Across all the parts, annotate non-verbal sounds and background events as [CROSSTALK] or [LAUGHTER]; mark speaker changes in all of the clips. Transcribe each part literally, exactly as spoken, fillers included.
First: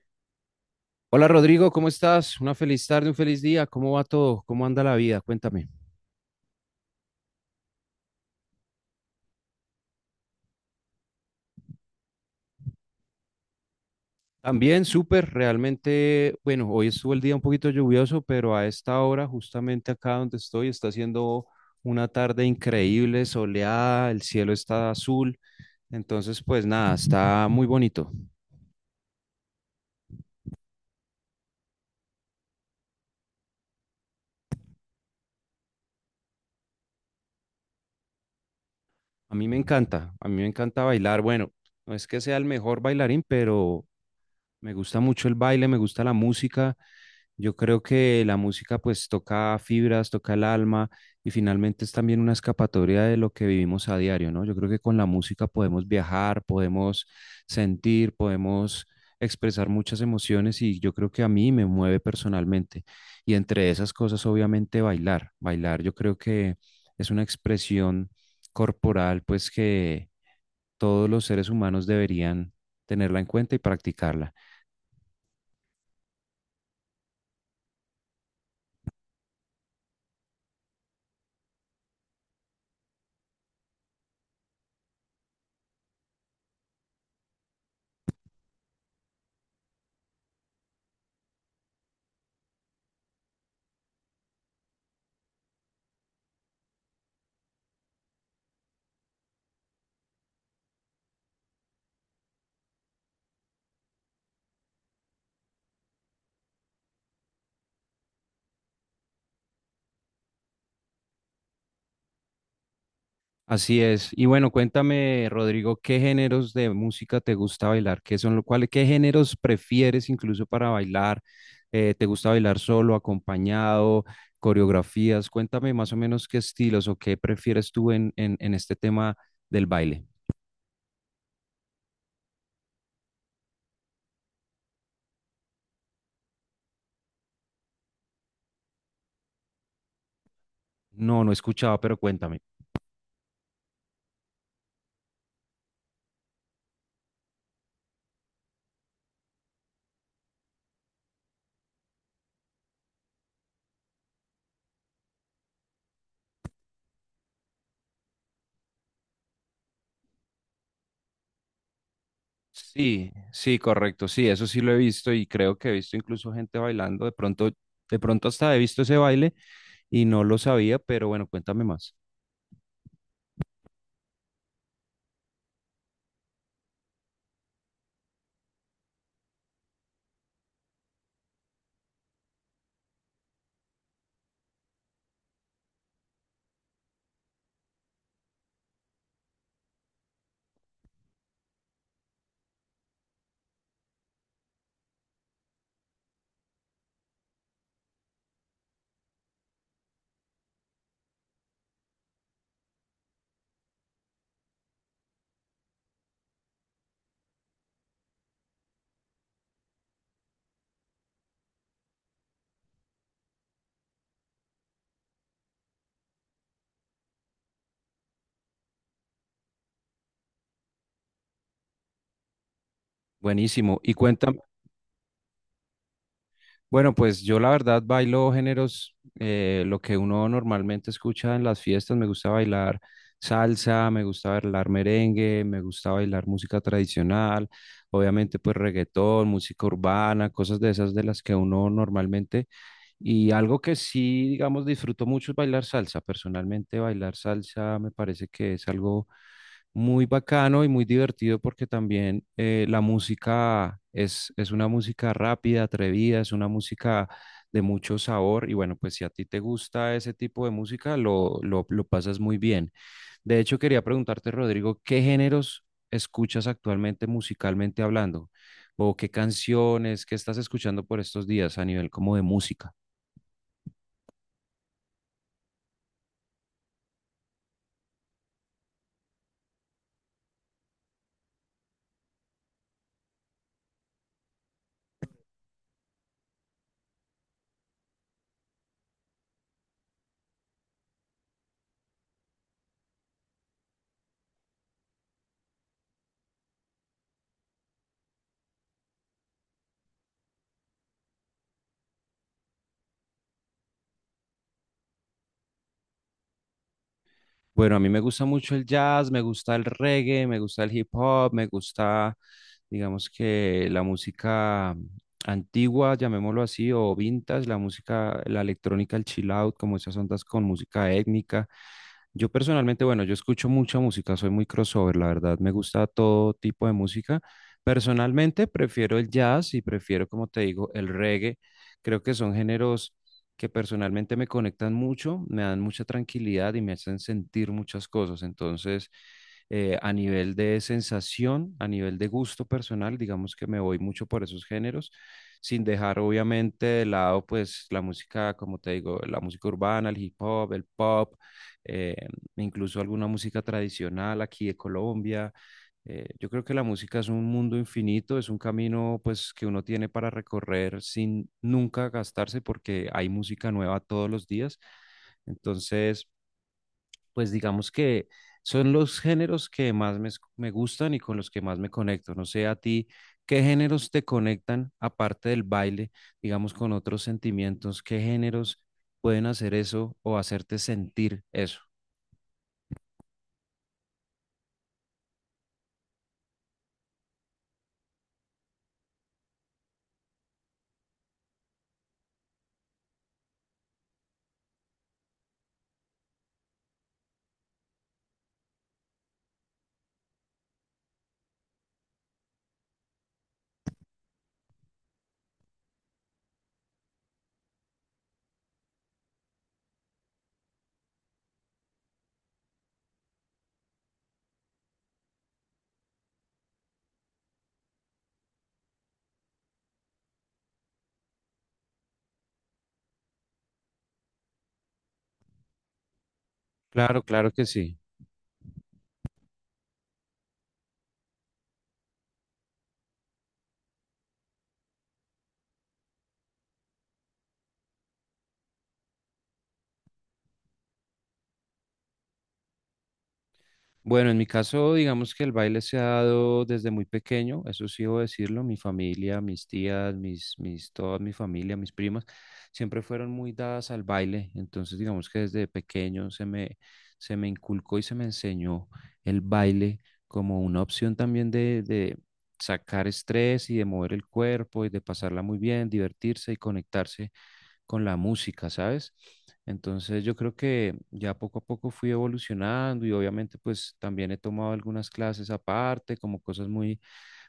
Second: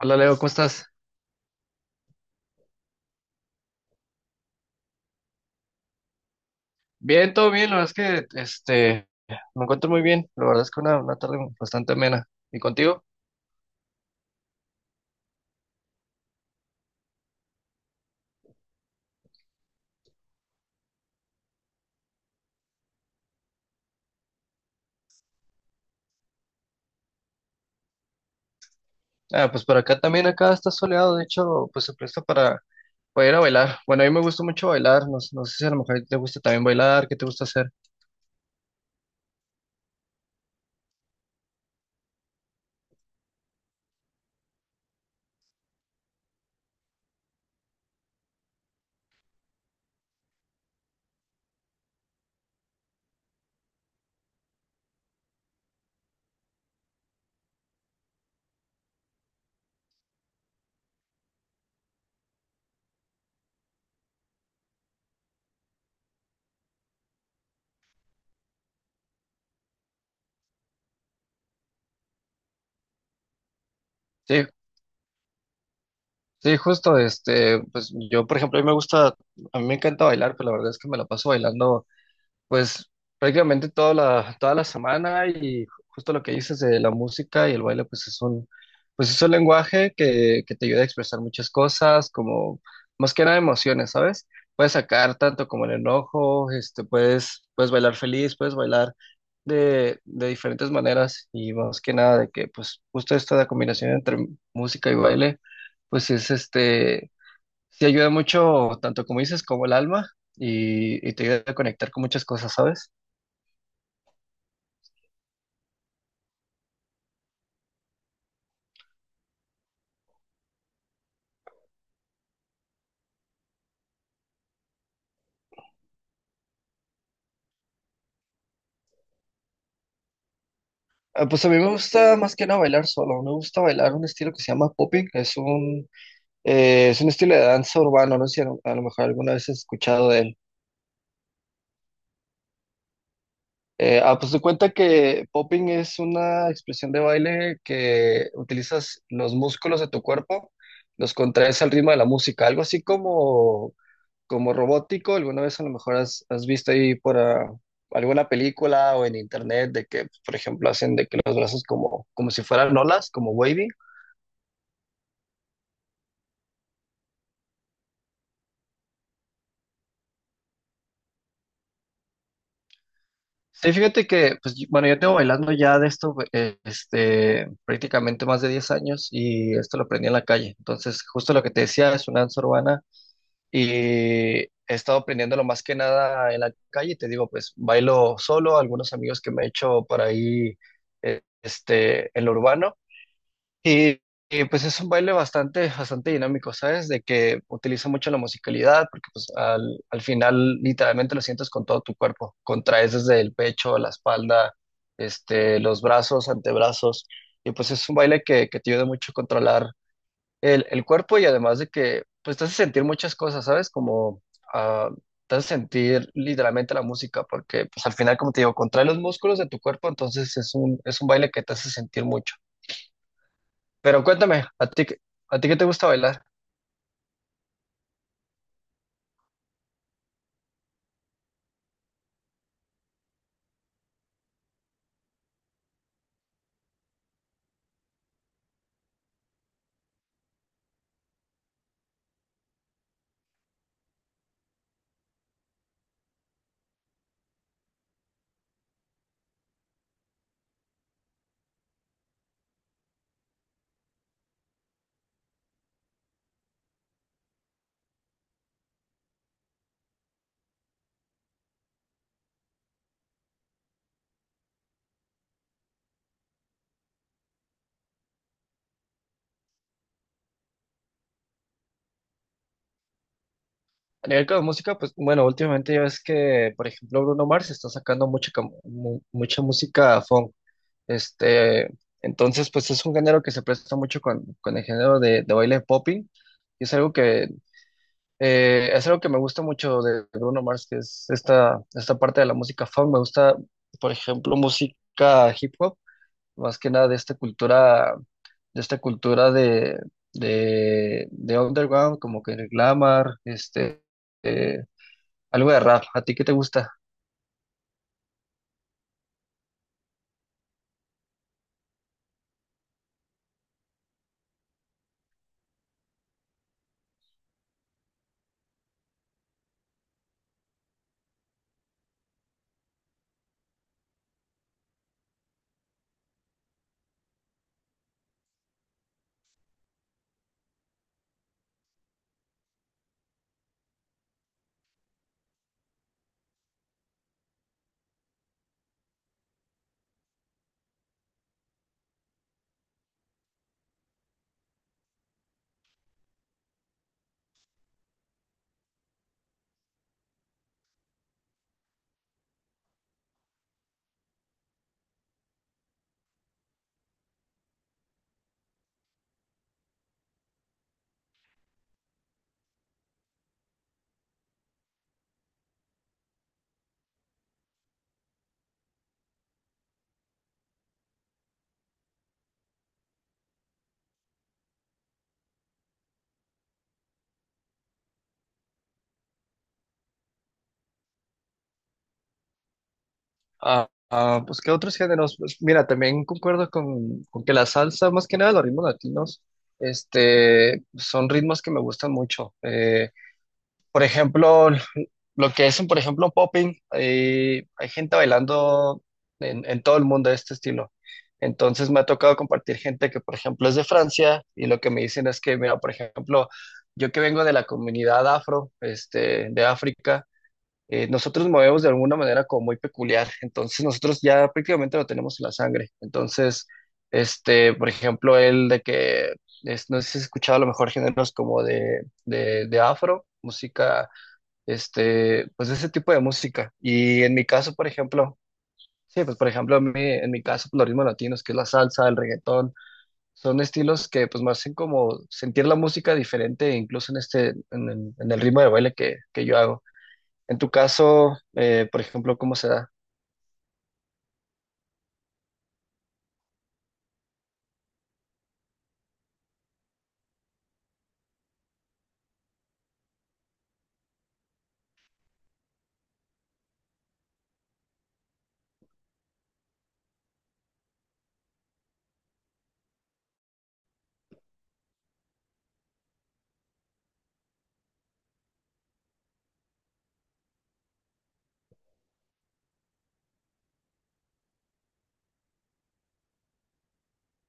Speaker 1: Hola Leo, ¿cómo estás?
Speaker 2: Hola Rodrigo, ¿cómo estás? Una feliz tarde, un feliz día. ¿Cómo va todo? ¿Cómo anda la vida? Cuéntame.
Speaker 1: Bien, todo bien, la verdad es que este, me encuentro muy bien, la verdad es que una, una tarde bastante amena. ¿Y contigo?
Speaker 2: También súper, realmente, bueno, hoy estuvo el día un poquito lluvioso, pero a esta hora, justamente acá donde estoy, está haciendo una tarde increíble, soleada, el cielo está azul, entonces pues nada, está muy bonito.
Speaker 1: Ah, pues por acá también, acá está soleado, de hecho, pues se presta para, para ir a bailar. Bueno, a mí me gusta mucho bailar, no, no sé si a lo mejor te gusta también bailar, ¿qué te gusta hacer?
Speaker 2: A mí me encanta, a mí me encanta bailar. Bueno, no es que sea el mejor bailarín, pero me gusta mucho el baile, me gusta la música. Yo creo que la música pues toca fibras, toca el alma y finalmente es también una escapatoria de lo que vivimos a diario, ¿no? Yo creo que con la música podemos viajar, podemos sentir, podemos expresar muchas emociones y yo creo que a mí me mueve personalmente. Y entre esas cosas obviamente bailar, bailar yo creo que es una expresión corporal pues que todos los seres humanos deberían tenerla en cuenta y practicarla.
Speaker 1: Sí, sí, justo, este, pues yo, por ejemplo, a mí me gusta, a mí me encanta bailar, pero la verdad es que me la paso bailando. Pues prácticamente toda la, toda la semana y ju- justo lo que dices de la música y el baile, pues es un, pues es un lenguaje que, que te ayuda a expresar muchas cosas, como más que nada emociones, ¿sabes? Puedes sacar tanto como el enojo, este, puedes, puedes bailar feliz, puedes bailar de, de diferentes maneras y más que nada de que pues justo esta combinación entre música y baile, pues es este. Sí, ayuda mucho, tanto como dices, como el alma, y, y te ayuda a conectar con muchas cosas, ¿sabes?
Speaker 2: Así es. Y bueno, cuéntame, Rodrigo, ¿qué géneros de música te gusta bailar? ¿Qué son lo cual, qué géneros prefieres incluso para bailar? Eh, ¿te gusta bailar solo, acompañado, coreografías? Cuéntame más o menos qué estilos o qué prefieres tú en, en, en este tema del baile.
Speaker 1: Ah, pues a mí me gusta más que nada bailar solo, me gusta bailar un estilo que se llama popping, es un, eh, es un estilo de danza urbano, no sé si a lo, a lo mejor alguna vez has escuchado de él.
Speaker 2: No, no escuchaba, pero cuéntame.
Speaker 1: Eh, ah, pues te cuenta que popping es una expresión de baile que utilizas los músculos de tu cuerpo, los contraes al ritmo de la música, algo así como como robótico, alguna vez a lo mejor has, has visto ahí por ah, alguna película o en internet de que, por ejemplo, hacen de que los brazos como, como si fueran olas,
Speaker 2: Sí,
Speaker 1: como
Speaker 2: sí,
Speaker 1: wavy.
Speaker 2: correcto, sí, eso sí lo he visto y creo que he visto incluso gente bailando, de pronto, de pronto hasta he visto ese baile y no lo sabía, pero bueno, cuéntame más.
Speaker 1: Sí, fíjate que, pues, yo- bueno, yo tengo bailando ya de esto, eh, este, prácticamente más de diez años y esto lo aprendí en la calle. Entonces, justo lo que te decía es una danza urbana y he estado aprendiéndolo más que nada en la calle. Te digo, pues, bailo solo, algunos amigos que me he hecho por ahí, eh, este, en lo urbano. Y, y, pues es un baile bastante, bastante dinámico, ¿sabes? De que utiliza mucho la musicalidad, porque pues al, al final literalmente lo sientes con todo tu cuerpo, contraes desde el pecho, la espalda, este, los brazos, antebrazos, y pues es un baile que, que te ayuda mucho a controlar el, el cuerpo y además de que pues te hace sentir muchas cosas, ¿sabes? Como ah, te hace sentir literalmente la música, porque pues al final, como te digo, contrae los músculos de tu cuerpo, entonces es un, es un baile que te hace sentir mucho.
Speaker 2: Buenísimo, y
Speaker 1: Pero
Speaker 2: cuéntame,
Speaker 1: cuéntame, ¿a ti, qué- ¿a ti qué te gusta bailar?
Speaker 2: bueno, pues yo la verdad bailo géneros, eh, lo que uno normalmente escucha en las fiestas. Me gusta bailar salsa, me gusta bailar merengue, me gusta bailar música tradicional, obviamente pues reggaetón, música urbana, cosas de esas de las que uno normalmente. Y algo que sí, digamos, disfruto mucho es bailar salsa. Personalmente bailar salsa me parece que es algo muy bacano y muy divertido porque también eh, la música es, es una música rápida, atrevida, es una música de mucho sabor y bueno, pues si a ti te gusta ese tipo de música, lo, lo, lo pasas muy bien. De hecho, quería preguntarte, Rodrigo, ¿qué géneros escuchas actualmente musicalmente hablando? ¿O qué canciones, qué estás escuchando por estos días a nivel como de música?
Speaker 1: A nivel de música, pues bueno, últimamente ya ves que, por ejemplo, Bruno Mars está sacando mucha, cam- mu- mucha música funk. Este, entonces, pues es un género que se presta mucho con, con el género de, de baile popping. Y es algo que, eh, es algo que me gusta mucho de Bruno Mars, que es esta, esta parte de la música funk. Me gusta, por ejemplo, música hip hop, más que nada de esta cultura. De esta cultura de, de, de underground, como que el glamour, este, eh, algo de rap. ¿A ti qué te gusta?
Speaker 2: Bueno, a mí me gusta mucho el jazz, me gusta el reggae, me gusta el hip hop, me gusta, digamos que la música antigua, llamémoslo así, o vintage, la música, la electrónica, el chill out, como esas ondas con música étnica. Yo personalmente, bueno, yo escucho mucha música, soy muy crossover, la verdad, me gusta todo tipo de música. Personalmente prefiero el jazz y prefiero, como te digo, el reggae. Creo que son géneros que personalmente me conectan mucho, me dan mucha tranquilidad y me hacen sentir muchas cosas. Entonces, eh, a nivel de sensación, a nivel de gusto personal, digamos que me voy mucho por esos géneros, sin dejar obviamente de lado pues la música, como te digo, la música urbana, el hip hop, el pop, eh, incluso alguna música tradicional aquí de Colombia. Eh, yo creo que la música es un mundo infinito, es un camino pues que uno tiene para recorrer sin nunca gastarse porque hay música nueva todos los días. Entonces, pues digamos que son los géneros que más me, me gustan y con los que más me conecto. No sé a ti, ¿qué géneros te conectan aparte del baile, digamos con otros sentimientos? ¿Qué géneros pueden hacer eso o hacerte sentir eso?
Speaker 1: Ah, ah, pues, ¿qué otros géneros? Pues, mira, también concuerdo con, con que la salsa, más que nada los ritmos latinos, este, son ritmos que me gustan mucho. Eh, por ejemplo, lo que es, por ejemplo, popping, eh, hay gente bailando en, en todo el mundo de este estilo. Entonces me ha tocado compartir gente que, por ejemplo, es de Francia y lo que me dicen es que, mira, por ejemplo, yo que vengo de la comunidad afro, este, de África, eh, nosotros movemos de alguna manera como muy peculiar. Entonces nosotros ya prácticamente lo tenemos en la sangre. Entonces, este, por ejemplo, el de que, es- no sé si has escuchado a lo mejor géneros como de, de de afro, música este, pues ese tipo de música. Y
Speaker 2: Claro,
Speaker 1: en mi
Speaker 2: claro que
Speaker 1: caso, por
Speaker 2: sí.
Speaker 1: ejemplo, sí, pues por ejemplo, a mí- en mi caso, pues, los ritmos latinos, que es la salsa, el reggaetón, son estilos que pues me hacen como sentir la música diferente, incluso en este, en, el en el ritmo de baile que, que yo hago. En tu caso, eh, por ejemplo, ¿cómo se da?
Speaker 2: Bueno, en mi caso, digamos que el baile se ha dado desde muy pequeño, eso sí debo decirlo, mi familia, mis tías, mis, mis, toda mi familia, mis primas, siempre fueron muy dadas al baile, entonces digamos que desde pequeño se me, se me inculcó y se me enseñó el baile como una opción también de, de sacar estrés y de mover el cuerpo y de pasarla muy bien, divertirse y conectarse con la música, ¿sabes? Entonces yo creo que ya poco a poco fui evolucionando y obviamente pues también he tomado algunas clases aparte, como cosas muy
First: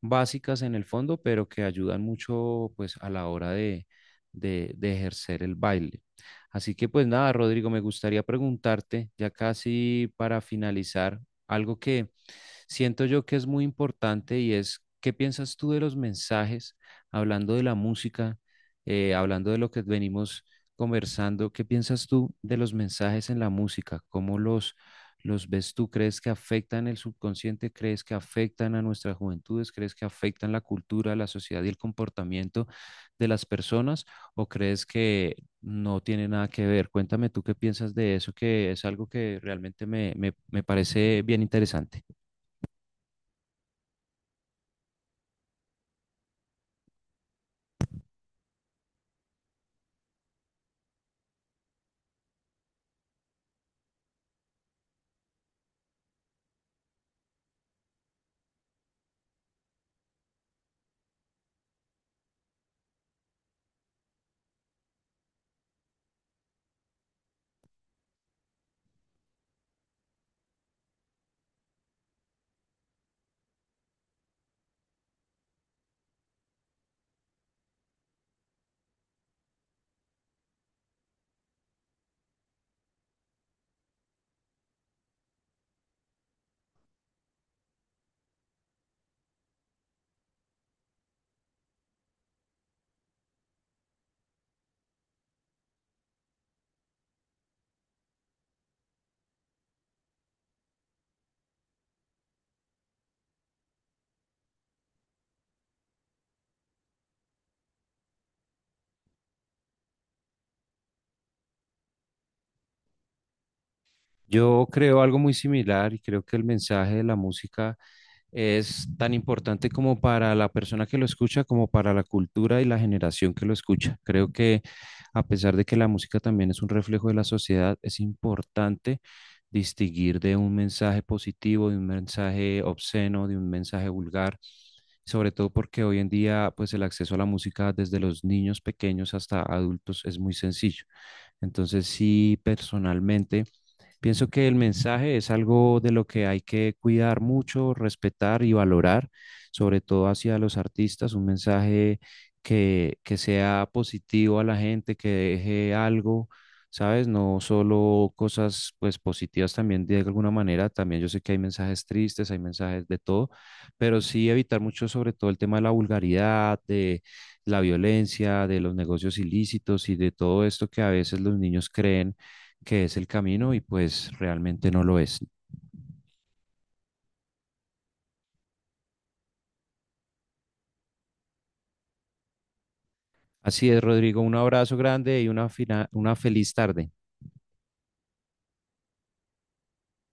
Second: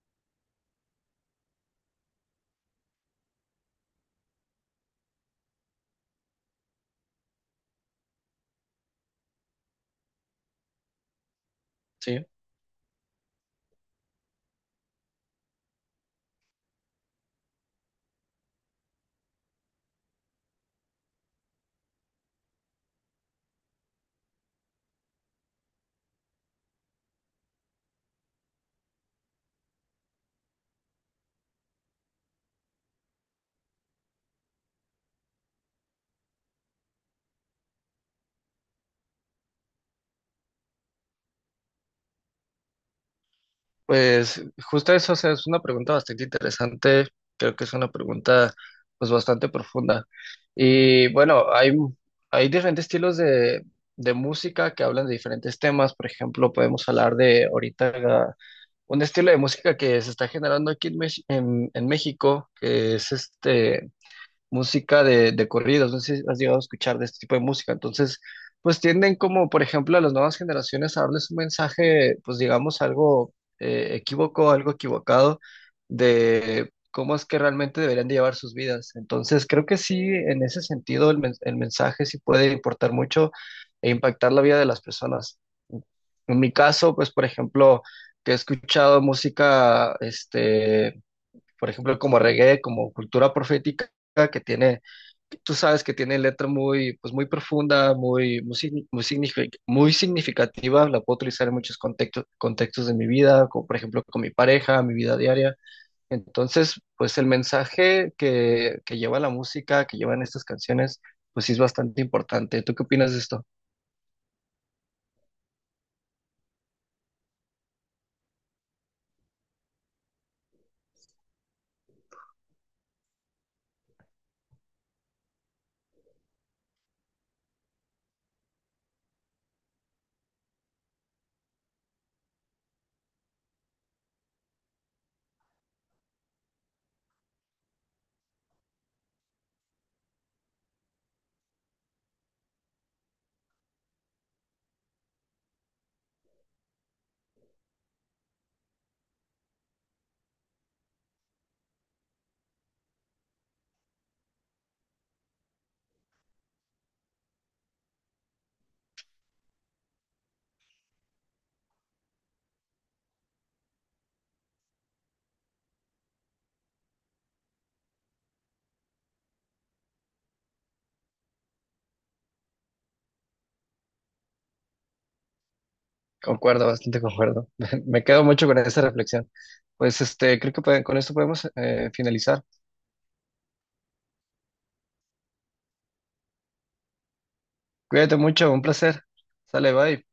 Speaker 2: básicas en el fondo, pero que ayudan mucho pues a la hora de, de, de ejercer el baile. Así que pues nada, Rodrigo, me gustaría preguntarte, ya casi para finalizar, algo que
Speaker 1: Sí.
Speaker 2: siento yo que es muy importante y es, ¿qué piensas tú de los mensajes, hablando de la música, eh, hablando de lo que venimos conversando, ¿qué piensas tú de los mensajes en la música? ¿Cómo los, los ves tú? ¿Crees que afectan el subconsciente? ¿Crees que afectan a nuestras juventudes? ¿Crees que afectan la cultura, la sociedad y el comportamiento de las personas? ¿O crees que no tiene nada que ver? Cuéntame tú qué piensas de eso, que es algo que realmente me, me, me parece bien interesante.
Speaker 1: Pues justo eso, o sea, es una pregunta bastante interesante, creo que es una pregunta pues bastante profunda. Y bueno, hay, hay diferentes estilos de, de música que hablan de diferentes temas, por ejemplo, podemos hablar de ahorita un estilo de música que se está generando aquí en, Mex- en, en México, que es este música de, de corridos, no sé si has llegado a escuchar de este tipo de música, entonces, pues tienden como, por ejemplo, a las nuevas generaciones a darles un mensaje, pues digamos, algo eh, equívoco, algo equivocado de cómo es que realmente deberían de llevar sus vidas. Entonces, creo que sí, en ese sentido, el, men- el mensaje sí puede importar mucho e impactar la vida de las personas. En mi caso, pues, por ejemplo, que he escuchado música, este por ejemplo, como reggae, como cultura profética, que tiene, que tú sabes que tiene letra muy, pues muy profunda, muy, muy, signi- muy signifi- muy significativa, la puedo utilizar en muchos contextos, contextos de mi vida, como por ejemplo con mi pareja, mi vida diaria. Entonces, pues el mensaje que, que lleva la música, que llevan estas canciones, pues sí es bastante importante. ¿Tú qué opinas de esto?
Speaker 2: Yo creo algo muy similar y creo que el mensaje de la música es tan importante como para la persona que lo escucha, como para la cultura y la generación que lo escucha. Creo que a pesar de que la música también es un reflejo de la sociedad, es importante distinguir de un mensaje positivo, de un mensaje obsceno, de un mensaje vulgar, sobre todo porque hoy en día pues el acceso a la música desde los niños pequeños hasta adultos es muy sencillo. Entonces, sí, personalmente pienso que el mensaje es algo de lo que hay que cuidar mucho, respetar y valorar, sobre todo hacia los artistas, un mensaje que, que sea positivo a la gente, que deje algo, ¿sabes? No solo cosas pues positivas también de alguna manera, también yo sé que hay mensajes tristes, hay mensajes de todo, pero sí evitar mucho sobre todo el tema de la vulgaridad, de la violencia, de los negocios ilícitos y de todo esto que a veces los niños creen que es el camino y pues realmente no lo es.
Speaker 1: Concuerdo, bastante concuerdo. [LAUGHS] Me quedo mucho con esa reflexión. Pues este, creo que puede- con esto podemos eh, finalizar.
Speaker 2: Así es, Rodrigo, un abrazo grande y una, fina- una feliz tarde.
Speaker 1: Cuídate mucho, un placer. Sale, bye.